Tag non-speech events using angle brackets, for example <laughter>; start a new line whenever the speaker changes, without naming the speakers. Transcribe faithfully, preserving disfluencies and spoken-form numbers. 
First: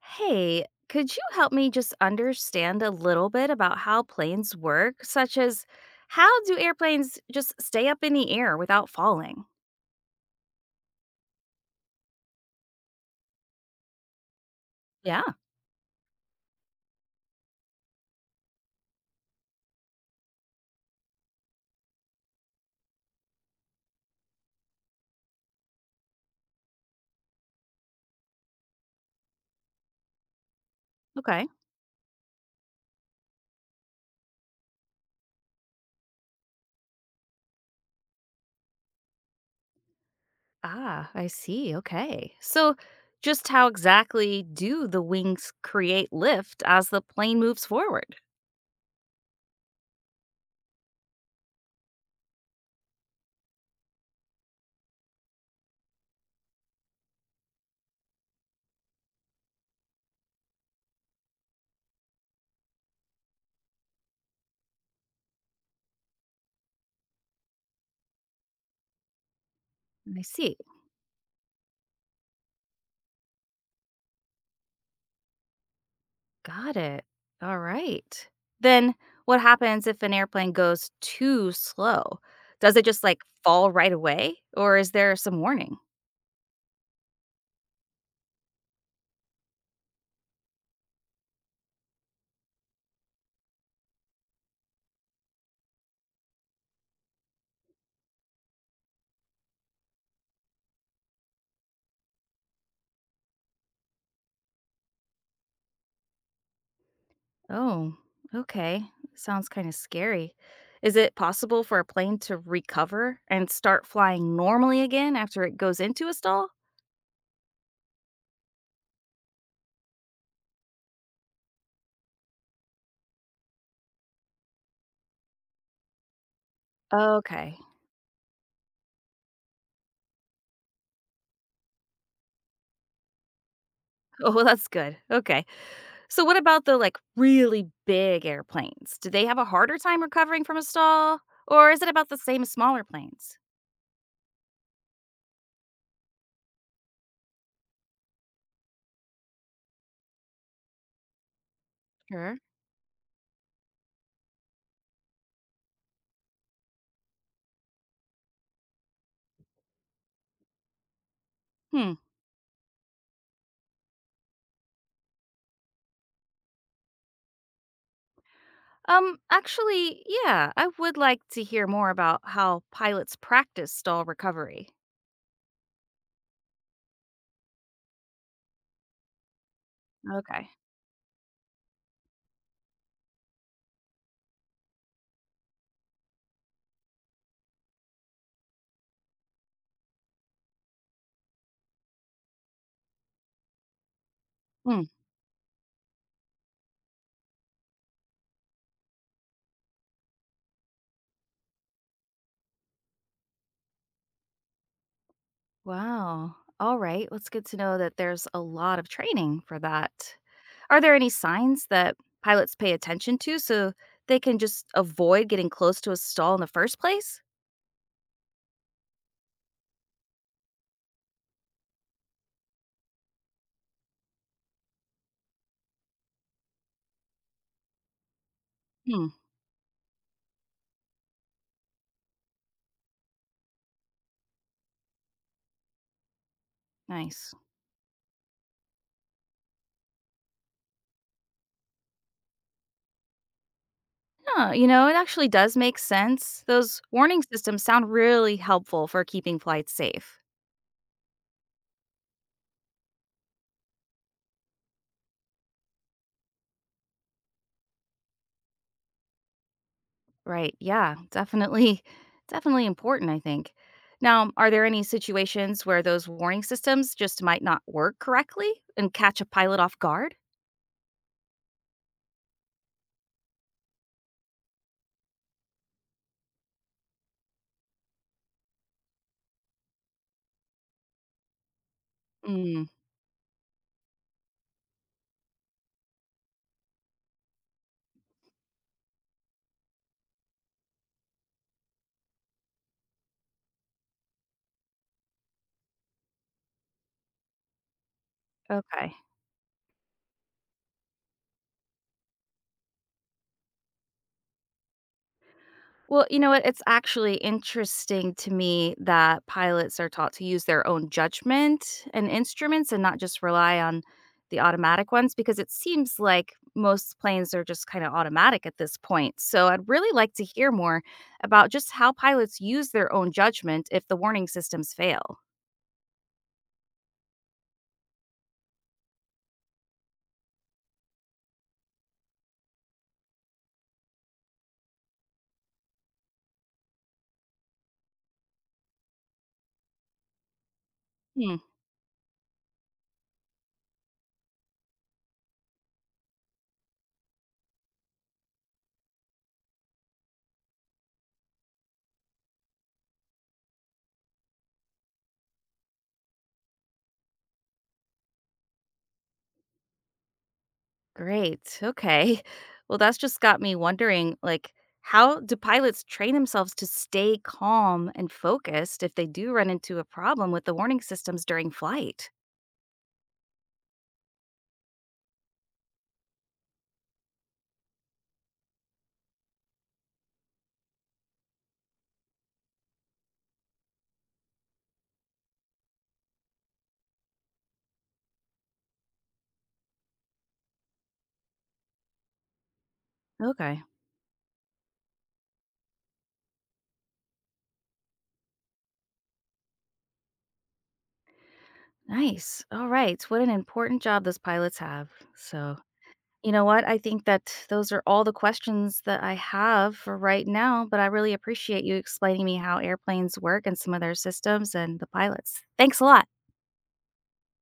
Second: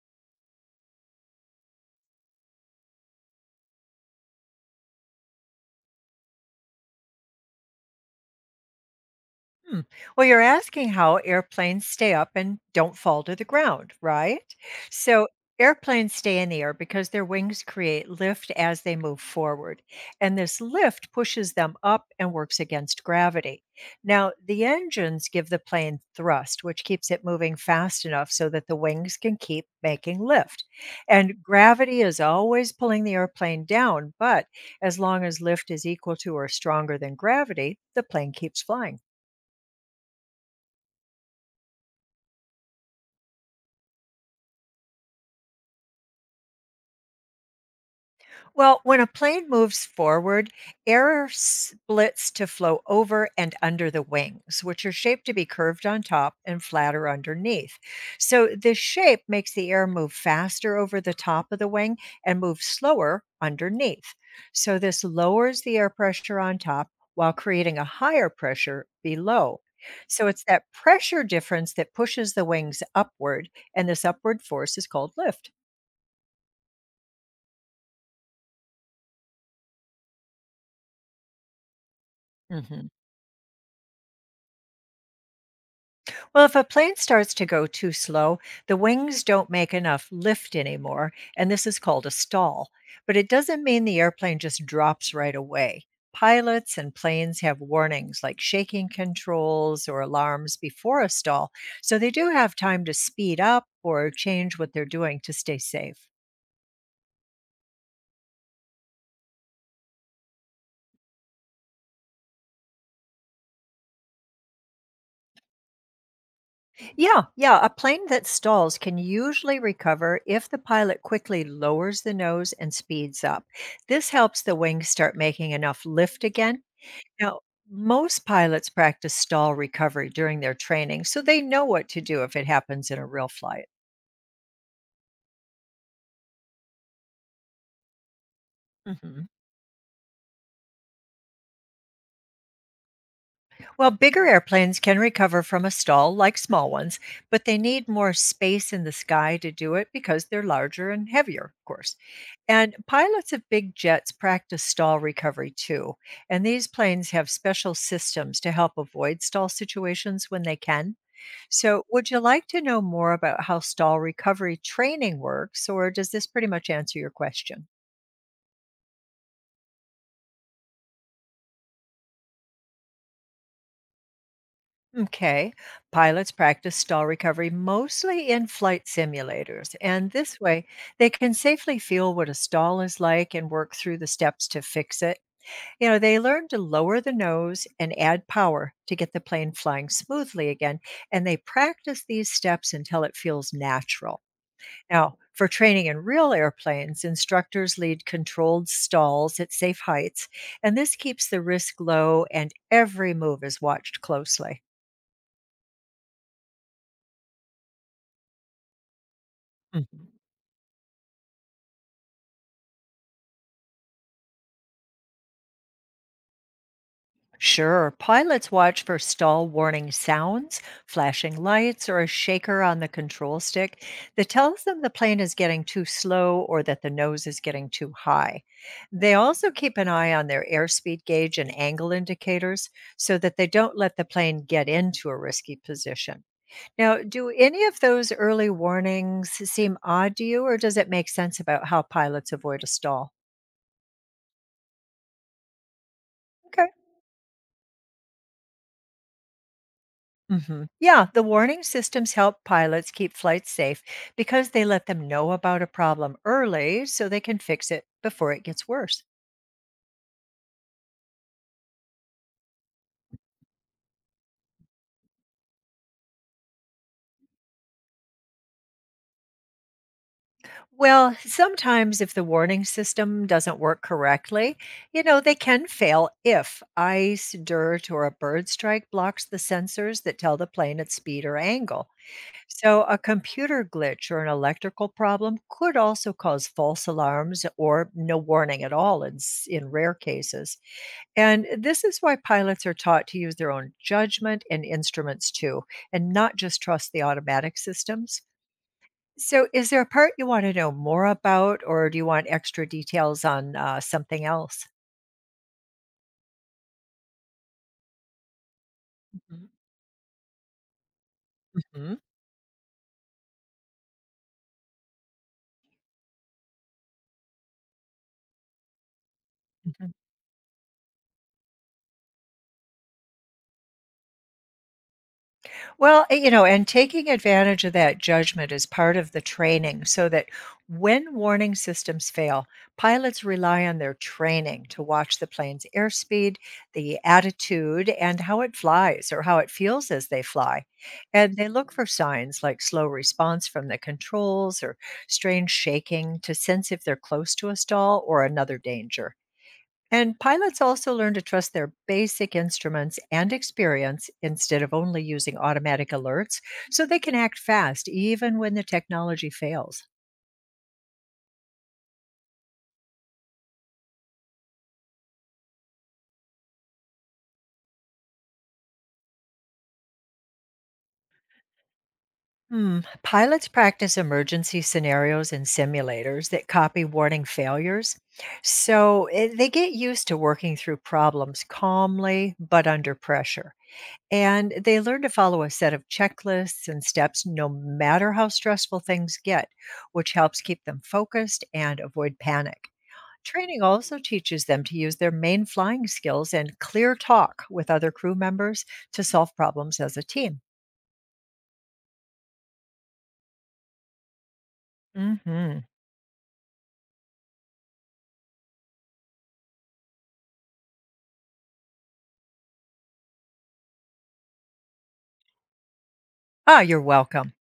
Hey, could you help me just understand a little bit about how planes work, such as how do airplanes just stay up in the air without falling?
Hmm. Well, you're asking how airplanes stay up and don't fall to the ground, right?
Yeah.
So, airplanes stay in the air because their wings create lift as they move forward. And this lift pushes them up and works against gravity. Now, the engines give the plane thrust, which keeps it moving fast enough so that the wings can keep making lift. And
Okay.
gravity is always pulling the airplane down, but as long as lift is equal to or stronger than gravity, the plane keeps flying.
Ah, I see. Okay. So, just how exactly do the wings create lift as the plane moves forward?
Well, when a plane moves forward, air splits to flow over and under the wings, which are shaped to be curved on top and flatter underneath. So, this shape makes the air move faster over the top of the wing and move slower underneath. So, this lowers the air pressure on top while creating a higher pressure below.
I
So, it's
see.
that pressure difference that pushes the wings upward, and this upward force is called lift.
Got it. All right. Then, what happens if an airplane goes too slow? Does it
Mhm.
just like fall right away, or is there some warning?
Well, if a plane starts to go too slow, the wings don't make enough lift anymore, and this is called a stall. But it doesn't mean the airplane just drops right away. Pilots and planes have warnings like shaking controls or alarms before a stall, so they do have time to speed up or change what they're doing to stay safe.
Oh, okay. Sounds kind of scary. Is it possible for a plane to recover and start flying normally again after it goes into a stall?
Yeah, yeah, a plane that stalls can usually recover if the pilot quickly lowers the nose and speeds up. This helps the wings start making enough lift again. Now,
Okay.
most pilots practice stall recovery during their training, so they know what to do if it happens in a real flight.
Oh, well, that's good. Okay. So, what about the like really big airplanes? Do
hmm
they have a harder time recovering from a stall, or is it about the same as smaller planes?
Well, bigger airplanes can recover from a stall like small ones, but they need more space in the sky to do it because they're larger and heavier, of course.
Sure.
And pilots of big jets practice stall recovery too. And these planes have special systems to help avoid stall situations when they can. So,
Hmm.
would you like to know more about how stall recovery training works, or does this pretty much answer your question?
Um, actually, yeah, I would like to hear more about how pilots practice stall recovery.
Okay. Pilots practice stall recovery mostly in flight simulators, and this
Okay.
way they can safely feel what a stall is like and work through the steps to fix it. You know, they learn to lower the nose and add power to get the plane flying smoothly again, and they practice these steps until it feels natural.
Hmm.
Now, for training in real airplanes, instructors lead controlled stalls at safe heights, and this keeps the risk low and every move is watched closely.
Wow. All right. Well, it's good to know that there's a lot of training for that.
Mhm.
Are there any signs that pilots pay attention to so they can just avoid getting close to a stall in the first place?
Sure, pilots watch for stall warning sounds, flashing lights, or a shaker on the control stick that tells them the plane is getting too slow or that the nose is getting too high.
Hmm.
They also keep an eye on their airspeed gauge and angle indicators so that they don't let the plane get into a risky position. Now, do
Nice.
any of those early warnings seem odd to you, or does it make sense about how pilots avoid a stall?
Yeah, you know, it actually does make sense.
Okay.
Those warning systems sound really helpful for keeping flights safe.
hmm Yeah, the warning systems help pilots keep flights safe because they let them know about a problem early so they can fix it before it gets worse.
Right. Yeah. Definitely, <laughs> definitely important, I think. Now, are there any situations where those warning systems just might not work correctly and catch a pilot off guard?
Well, sometimes if the warning system doesn't work correctly, you know, they can fail if ice, dirt, or a bird strike blocks the sensors that tell the plane its speed or angle. So, a computer glitch or an electrical problem could also cause false alarms or no warning at all in, s- in rare cases. And this is why pilots are taught to use their own judgment and instruments too, and not just trust the automatic systems.
Okay.
So, is there a part you want to know more about, or do you want extra details on uh, something else?
Well, you know what? It's actually interesting to me that pilots are taught to use their own judgment
Mhm.
and instruments and not just rely on the automatic ones because it seems like most planes are just kind of automatic at this point. So I'd really
Mhm.
like to hear more about just how pilots use their own judgment if the warning systems fail.
Well, eh, you know, and taking advantage of that judgment is part of the training so that when warning systems fail, pilots rely on their training to watch the plane's airspeed, the attitude, and how it flies or how it feels as they fly. And they look for signs like slow response from the controls or strange shaking to sense if they're close to a stall or another danger. And pilots also learn to trust their basic instruments and experience instead of only using automatic alerts so they can act fast even when the technology fails.
Great. Okay. <laughs> Well, that's just got me wondering like how do pilots train themselves to stay calm and focused if they do run into a problem with the warning systems during flight?
Hmm. Pilots practice emergency scenarios in simulators that copy warning failures. So eh, they get used to working through problems calmly but under pressure. And they learn to follow a set of checklists and steps no matter how stressful things get, which helps keep them focused and avoid panic. Training
Okay.
also teaches them to use their main flying skills and clear talk with other crew members to solve problems as a team.
Nice. All right. What an important job those pilots have. So,
hmm
you know what? I think that those are all the questions that I have for right now, but I really appreciate you explaining me how airplanes work and some of their systems and the pilots. Thanks a lot.
Ah, you're welcome.